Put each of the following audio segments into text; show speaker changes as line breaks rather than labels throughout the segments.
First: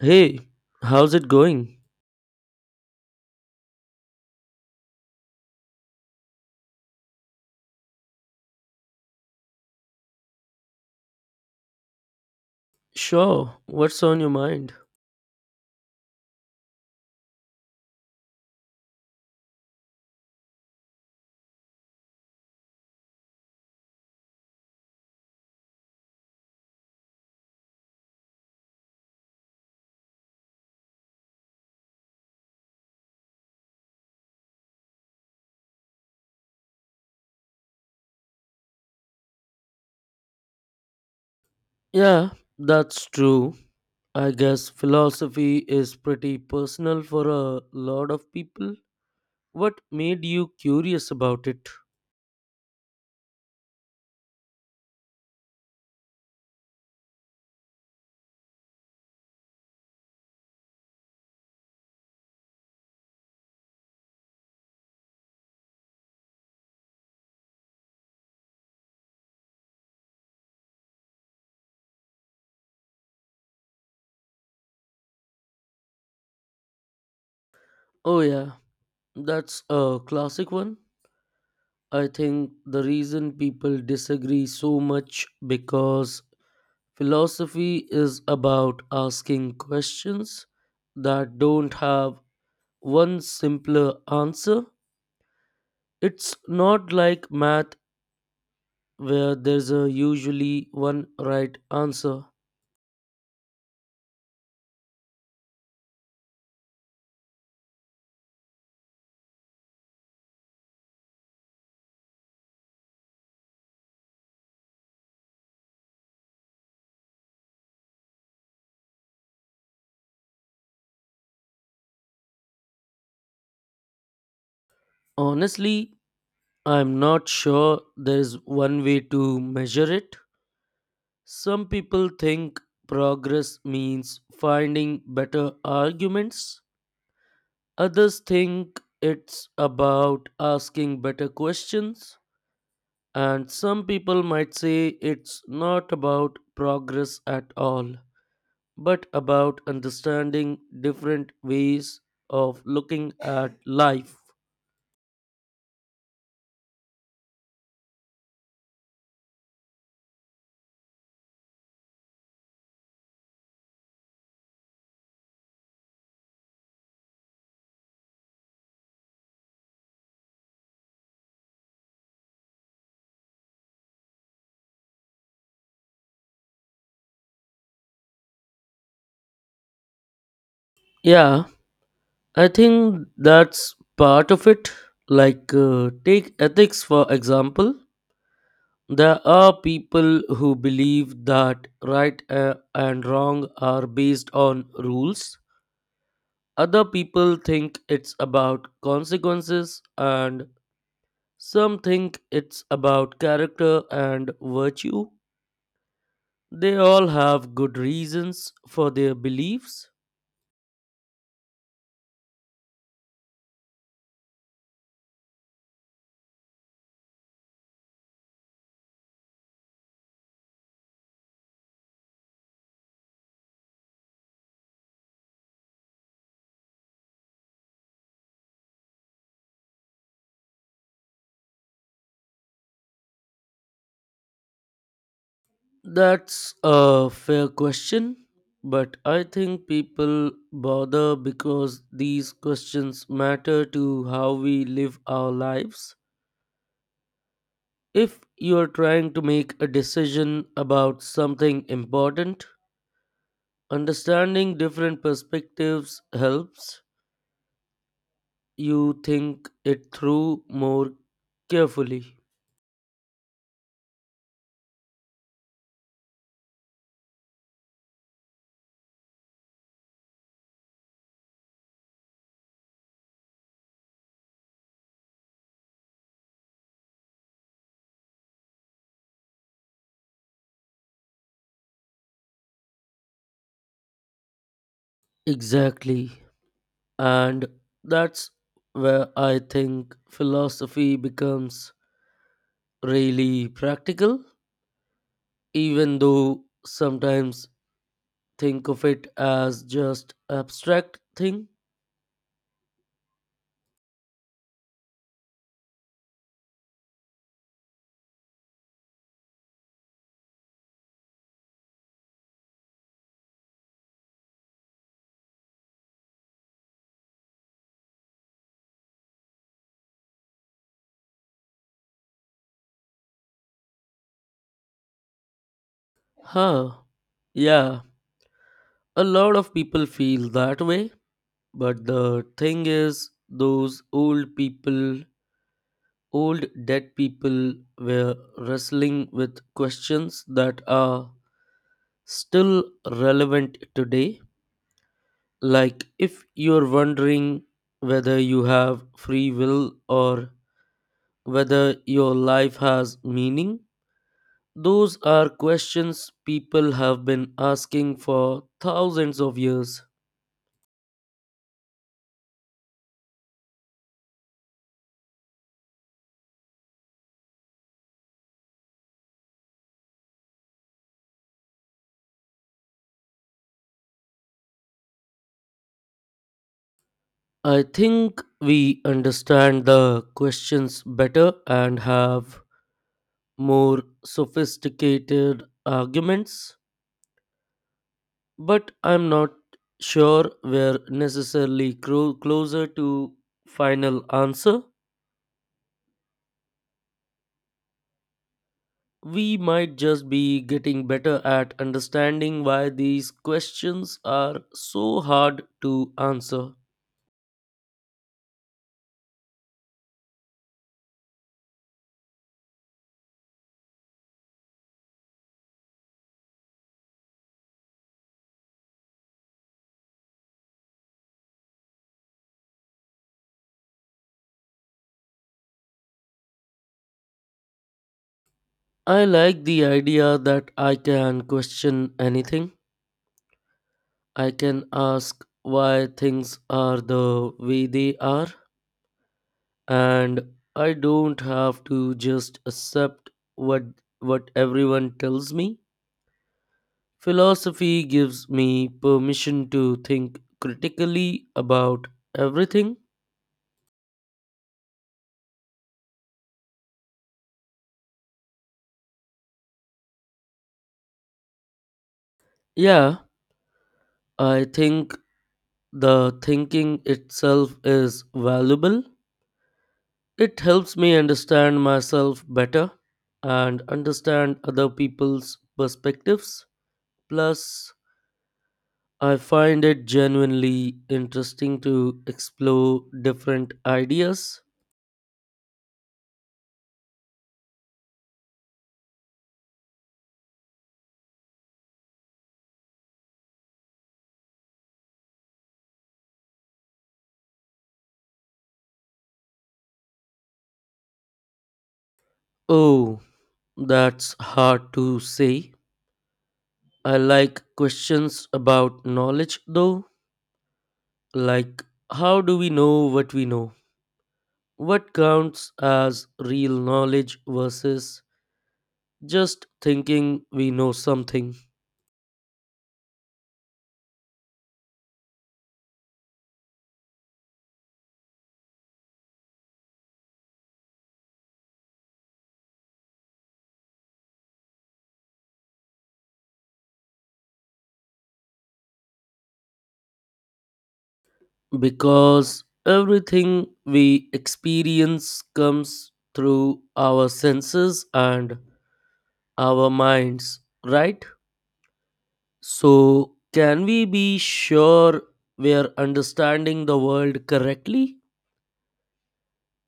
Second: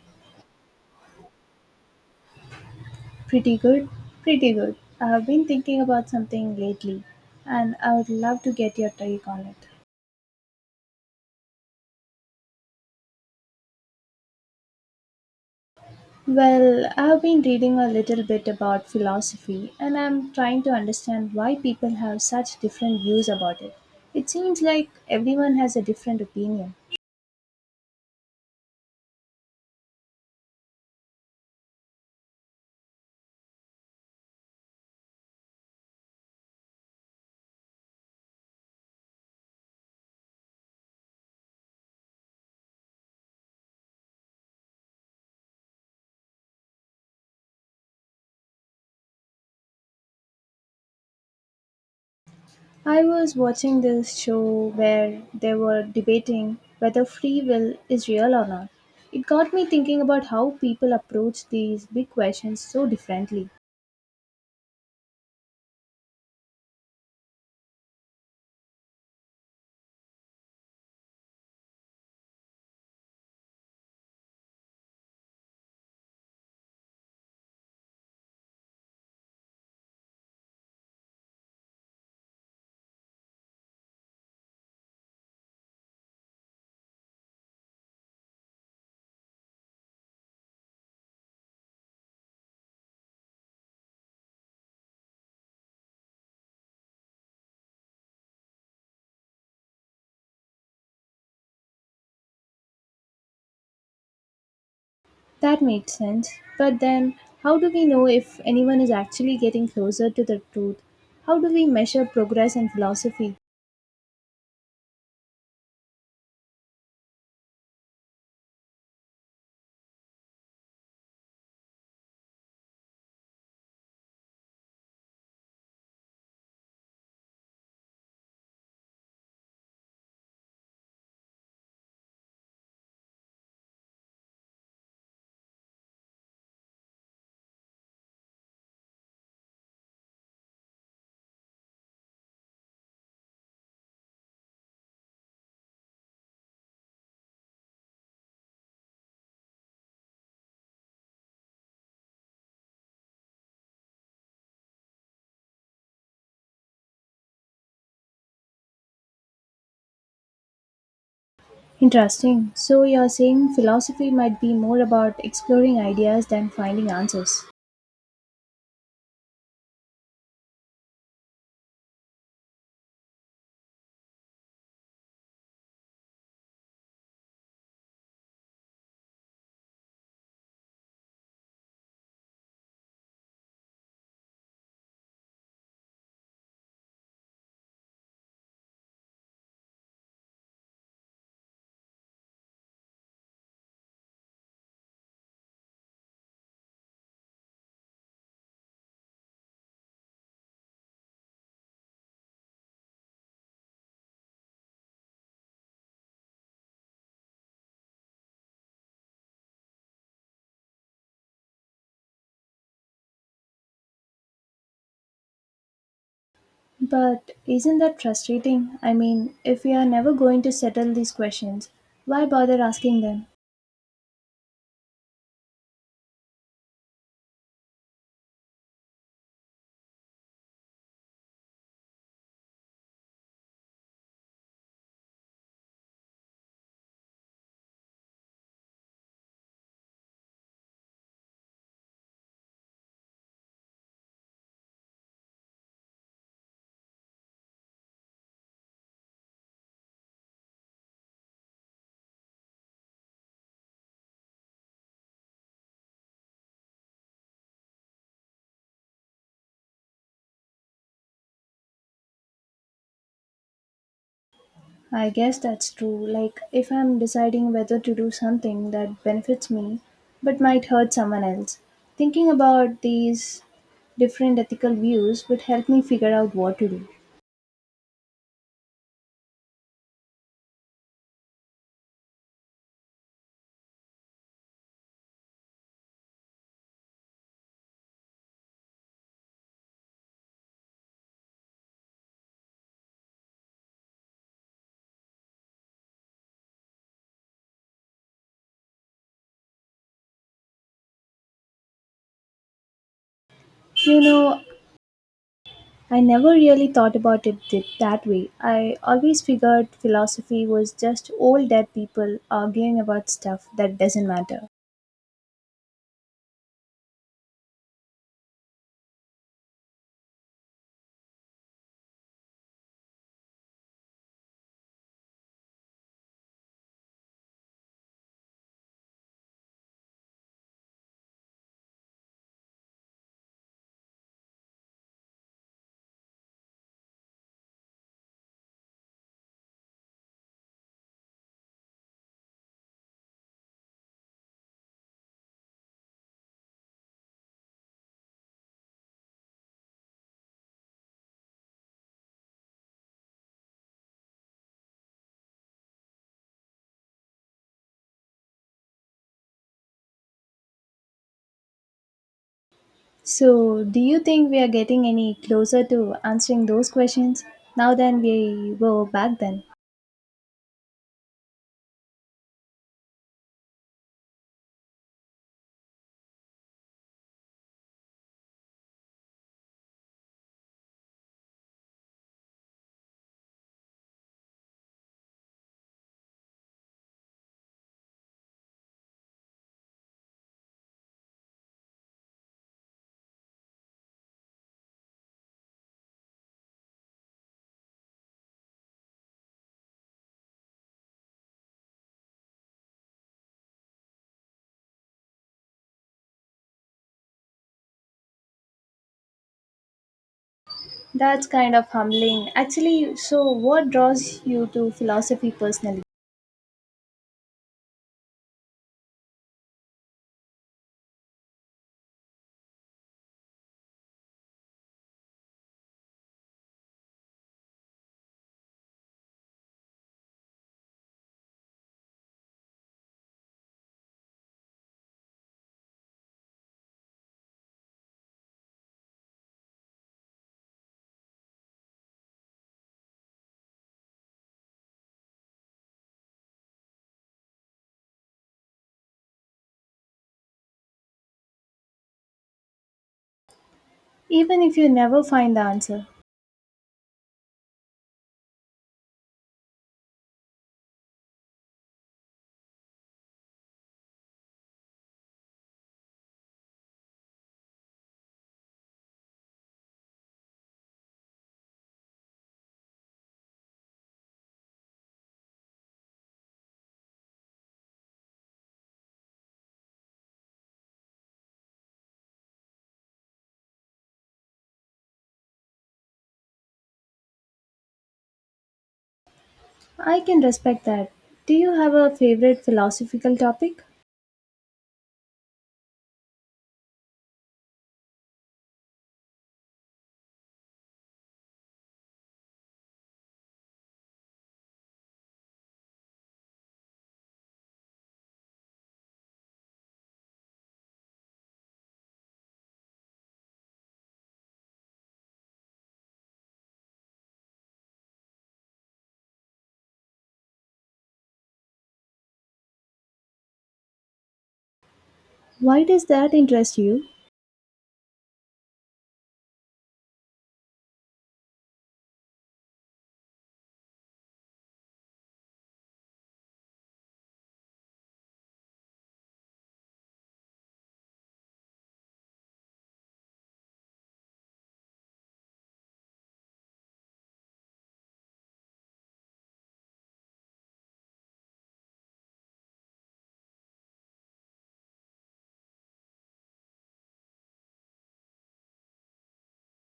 Hey, how's it going?
Pretty good, pretty good. I have been thinking about something lately, and I would love to get your take on it.
Sure, what's on your mind?
Well, I have been reading a little bit about philosophy, and I'm trying to understand why people have such different views about it. It seems like everyone has a different opinion.
Yeah, that's true. I guess philosophy is pretty personal for a lot of people. What made you curious about it?
I was watching this show where they were debating whether free will is real or not. It got me thinking about how people approach these big questions so differently.
Oh, yeah, that's a classic one. I think the reason people disagree so much because philosophy is about asking questions that don't have one simpler answer. It's not like math where there's a usually one right answer.
That makes sense. But then, how do we know if anyone is actually getting closer to the truth? How do we measure progress in philosophy?
Honestly, I'm not sure there's one way to measure it. Some people think progress means finding better arguments. Others think it's about asking better questions. And some people might say it's not about progress at all, but about understanding different ways of looking at life.
Interesting. So, you're saying philosophy might be more about exploring ideas than finding answers.
Yeah, I think that's part of it. Like, take ethics for example. There are people who believe that right and wrong are based on rules. Other people think it's about consequences, and some think it's about character and virtue. They all have good reasons for their beliefs.
But isn't that frustrating? I mean, if we are never going to settle these questions, why bother asking them?
That's a fair question, but I think people bother because these questions matter to how we live our lives. If you are trying to make a decision about something important, understanding different perspectives helps you think it through more carefully.
I guess that's true. Like, if I'm deciding whether to do something that benefits me but might hurt someone else, thinking about these different ethical views would help me figure out what to do.
Exactly. And that's where I think philosophy becomes really practical, even though sometimes think of it as just abstract thing.
You know, I never really thought about it that way. I always figured philosophy was just old dead people arguing about stuff that doesn't matter.
Huh. Yeah, a lot of people feel that way, but the thing is those old people, old dead people were wrestling with questions that are still relevant today. Like, if you're wondering whether you have free will or whether your life has meaning, those are questions people have been asking for thousands of years.
So, do you think we are getting any closer to answering those questions now than we were back then?
I think we understand the questions better and have more sophisticated arguments, but I'm not sure we're necessarily closer to final answer. We might just be getting better at understanding why these questions are so hard to answer.
That's kind of humbling. Actually, so what draws you to philosophy personally?
I like the idea that I can question anything. I can ask why things are the way they are and I don't have to just accept what what everyone tells me. Philosophy gives me permission to think critically about everything.
Even if you never find the answer,
Yeah, I think the thinking itself is valuable. It helps me understand myself better and understand other people's perspectives. Plus, I find it genuinely interesting to explore different ideas.
I can respect that. Do you have a favorite philosophical topic?
Oh, that's hard to say. I like questions about knowledge though, like how do we know? What counts as real knowledge versus just thinking we know something,
Why does that interest you?
because everything we experience comes through our senses and our minds, right? So, can we be sure we are understanding the world correctly?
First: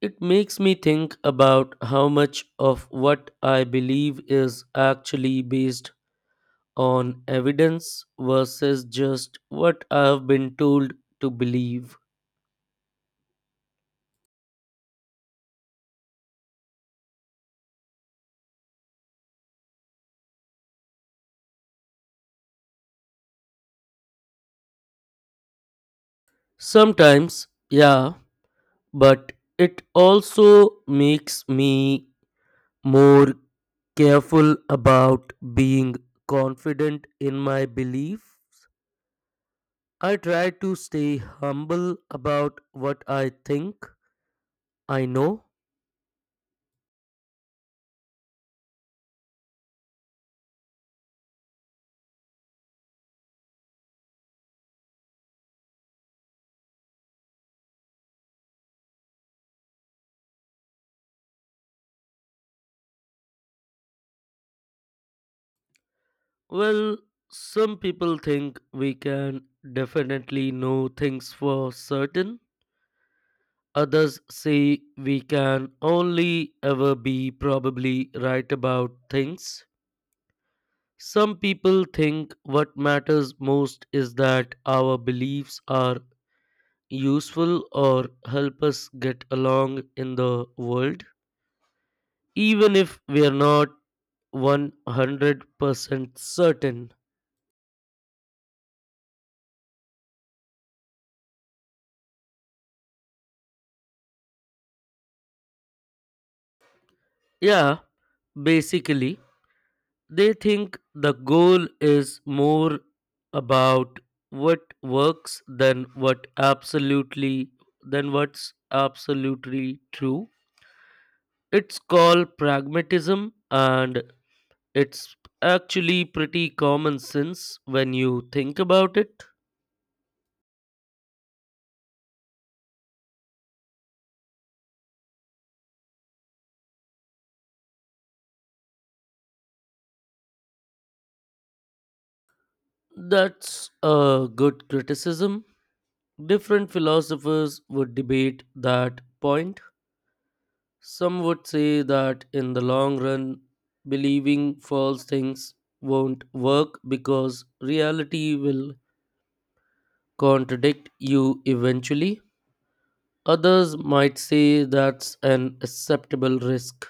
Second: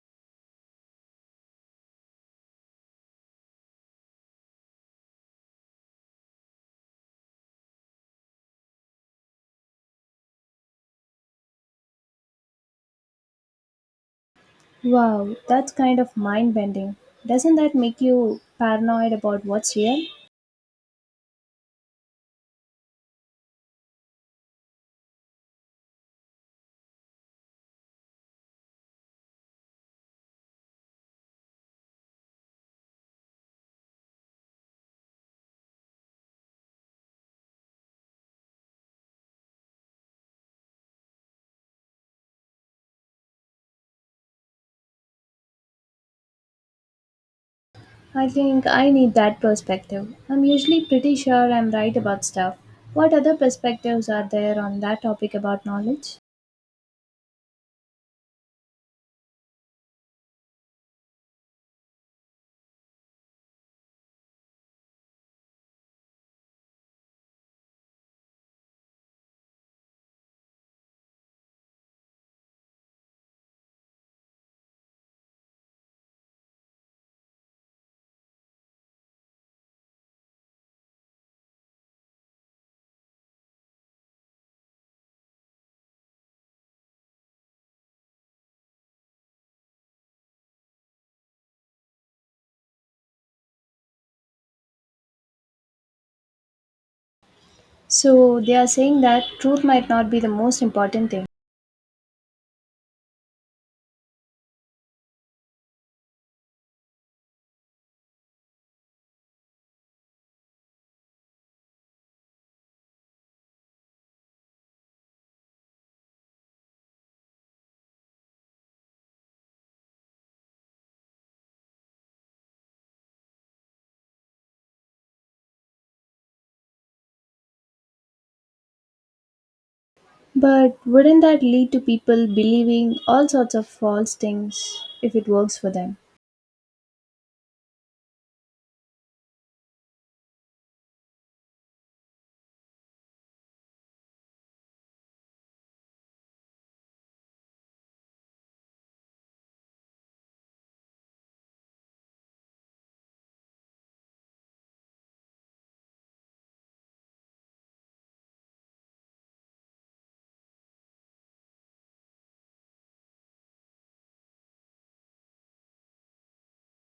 It makes me think about how much of what I believe is actually based on evidence versus just what I have been told to believe.
Wow, that's kind of mind bending. Doesn't that make you paranoid about what's real?
Sometimes, yeah, but it also makes me more careful about being confident in my belief. I try to stay humble about what I think I know.
I think I need that perspective. I'm usually pretty sure I'm right about stuff. What other perspectives are there on that topic about knowledge?
Well, some people think we can definitely know things for certain. Others say we can only ever be probably right about things. Some people think what matters most is that our beliefs are useful or help us get along in the world, even if we are not 100% certain.
So they are saying that truth might not be the most important thing.
Yeah, basically, they think the goal is more about what works than what absolutely than what's absolutely true. It's called pragmatism, and it's actually pretty common sense when you think about it.
But wouldn't that lead to people believing all sorts of false things if it works for them?
That's a good criticism. Different philosophers would debate that point. Some would say that in the long run, believing false things won't work because reality will contradict you eventually. Others might say that's an acceptable risk.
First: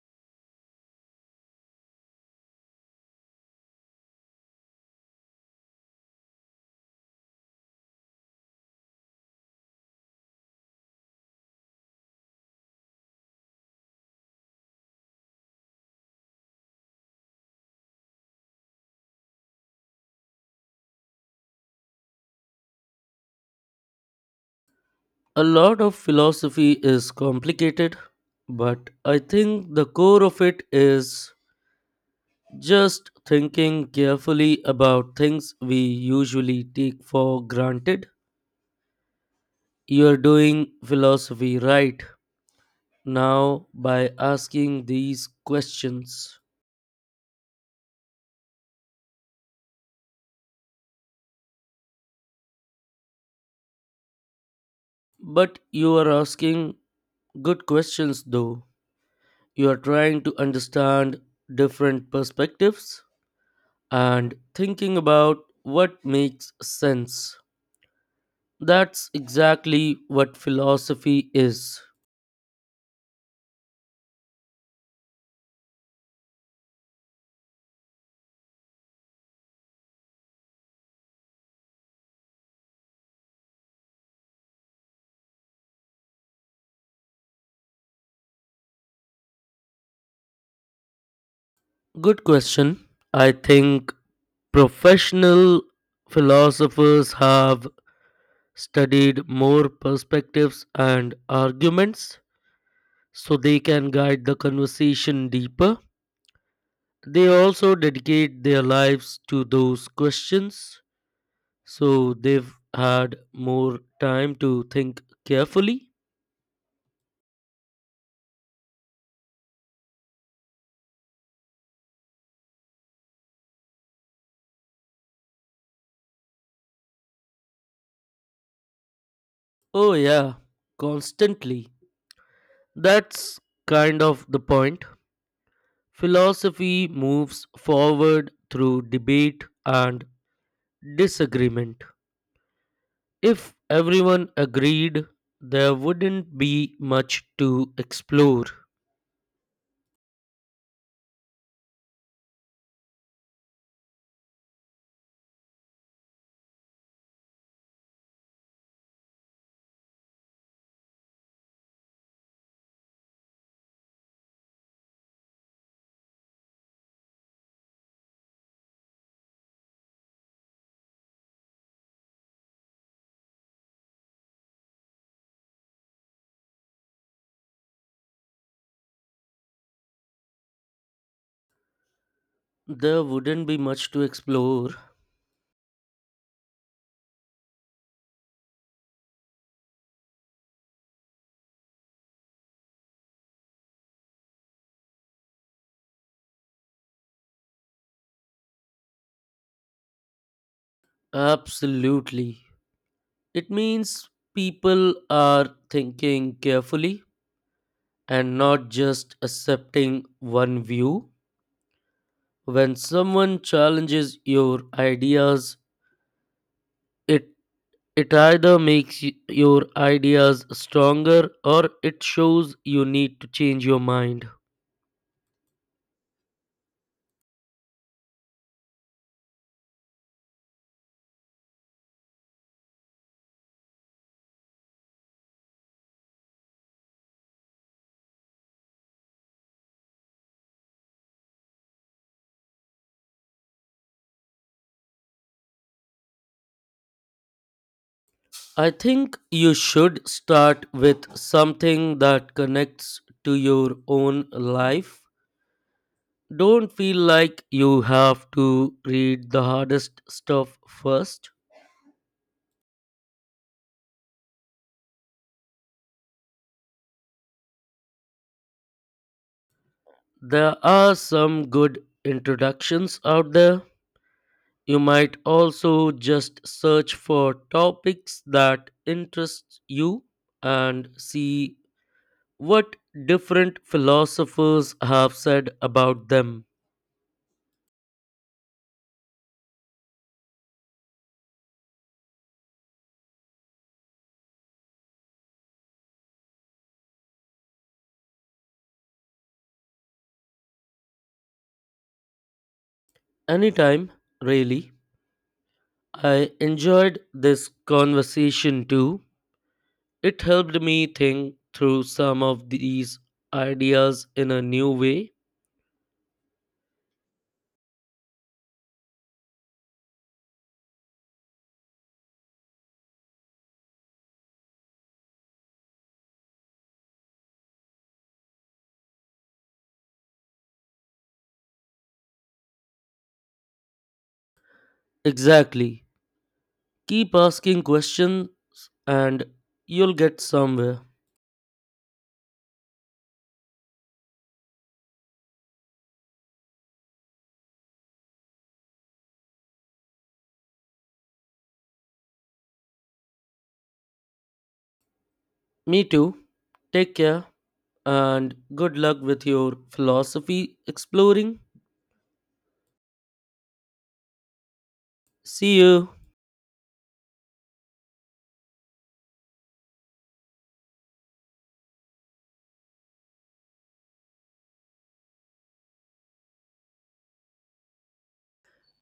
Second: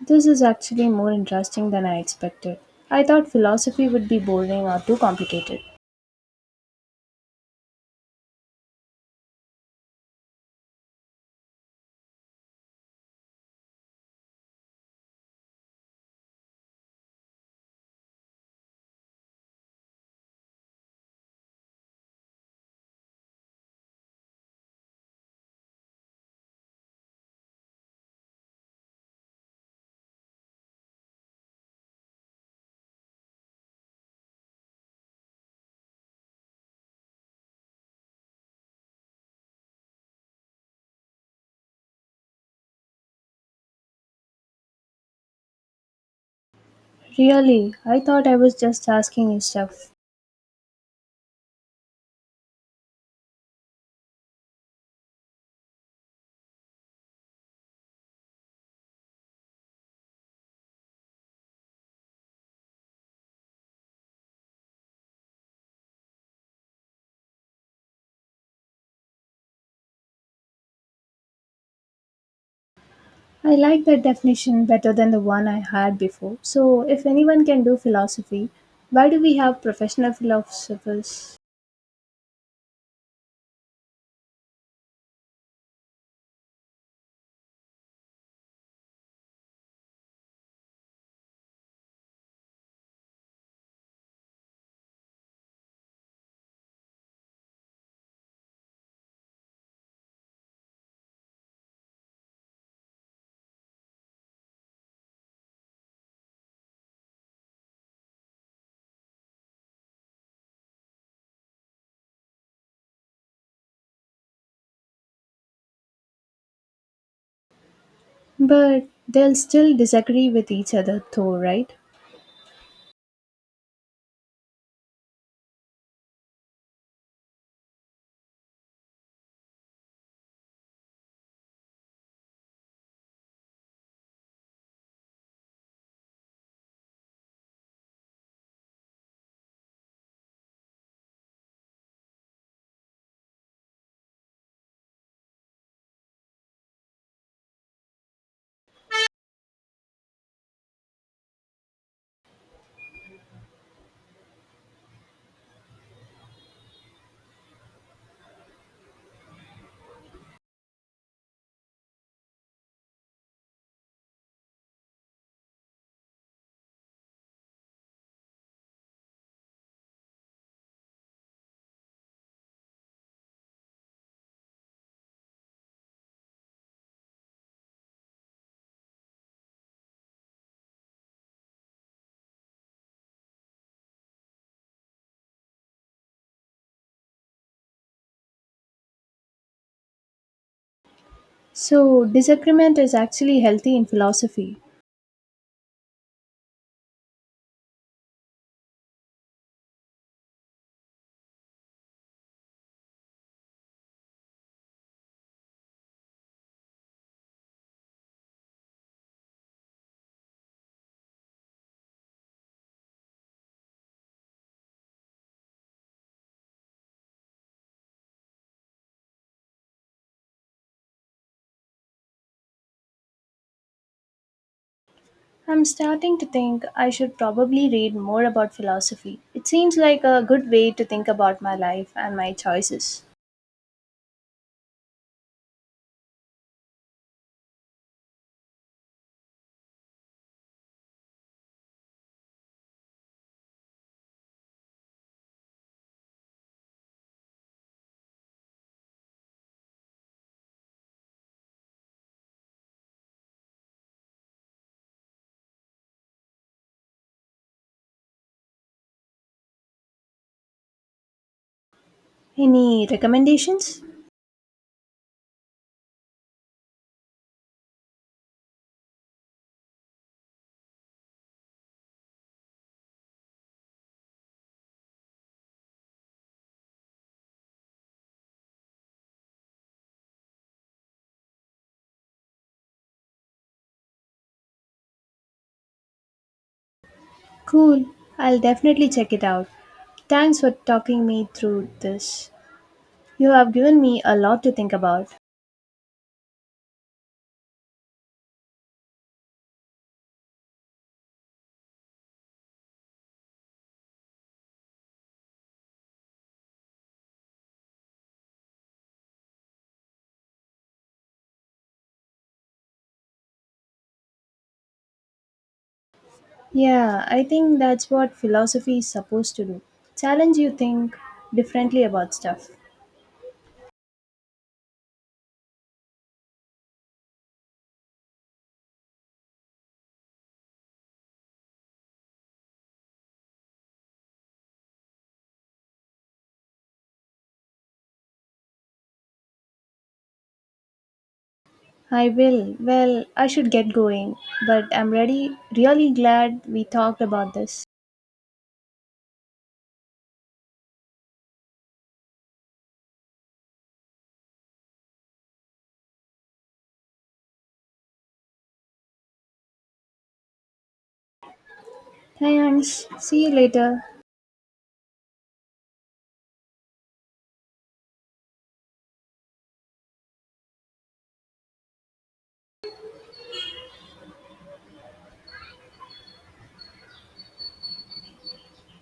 This is actually more interesting than I expected. I thought philosophy would be boring or too complicated.
A lot of philosophy is complicated, but I think the core of it is just thinking carefully about things we usually take for granted. You're doing philosophy right now by asking these questions.
Really, I thought I was just asking you stuff.
But you are asking good questions though. You are trying to understand different perspectives and thinking about what makes sense. That's exactly what philosophy is.
I like that definition better than the one I had before. So, if anyone can do philosophy, why do we have professional philosophers?
Good question. I think professional philosophers have studied more perspectives and arguments so they can guide the conversation deeper. They also dedicate their lives to those questions, so they've had more time to think carefully.
But they'll still disagree with each other, though, right?
Oh, yeah, constantly. That's kind of the point. Philosophy moves forward through debate and disagreement. If everyone agreed, there wouldn't be much to explore. There wouldn't be much to explore.
So, disagreement is actually healthy in philosophy.
Absolutely. It means people are thinking carefully and not just accepting one view. When someone challenges your ideas, It it either makes your ideas stronger or it shows you need to change your mind.
I'm starting to think I should probably read more about philosophy. It seems like a good way to think about my life and my choices.
I think you should start with something that connects to your own life. Don't feel like you have to read the hardest stuff first.
Any recommendations?
There are some good introductions out there. You might also just search for topics that interest you and see what different philosophers have said about them.
Cool, I'll definitely check it out. Thanks for talking me through this. You have given me a lot to think about.
Anytime, really. I enjoyed this conversation too. It helped me think through some of these ideas in a new way.
Yeah, I think that's what philosophy is supposed to do. Challenge you think differently about stuff.
Exactly. Keep asking questions and you'll get somewhere.
I will. Well, I should get going, but I'm ready. Really glad we talked about this.
Me too. Take care and good luck with your philosophy exploring.
Thanks. See you later.
See you.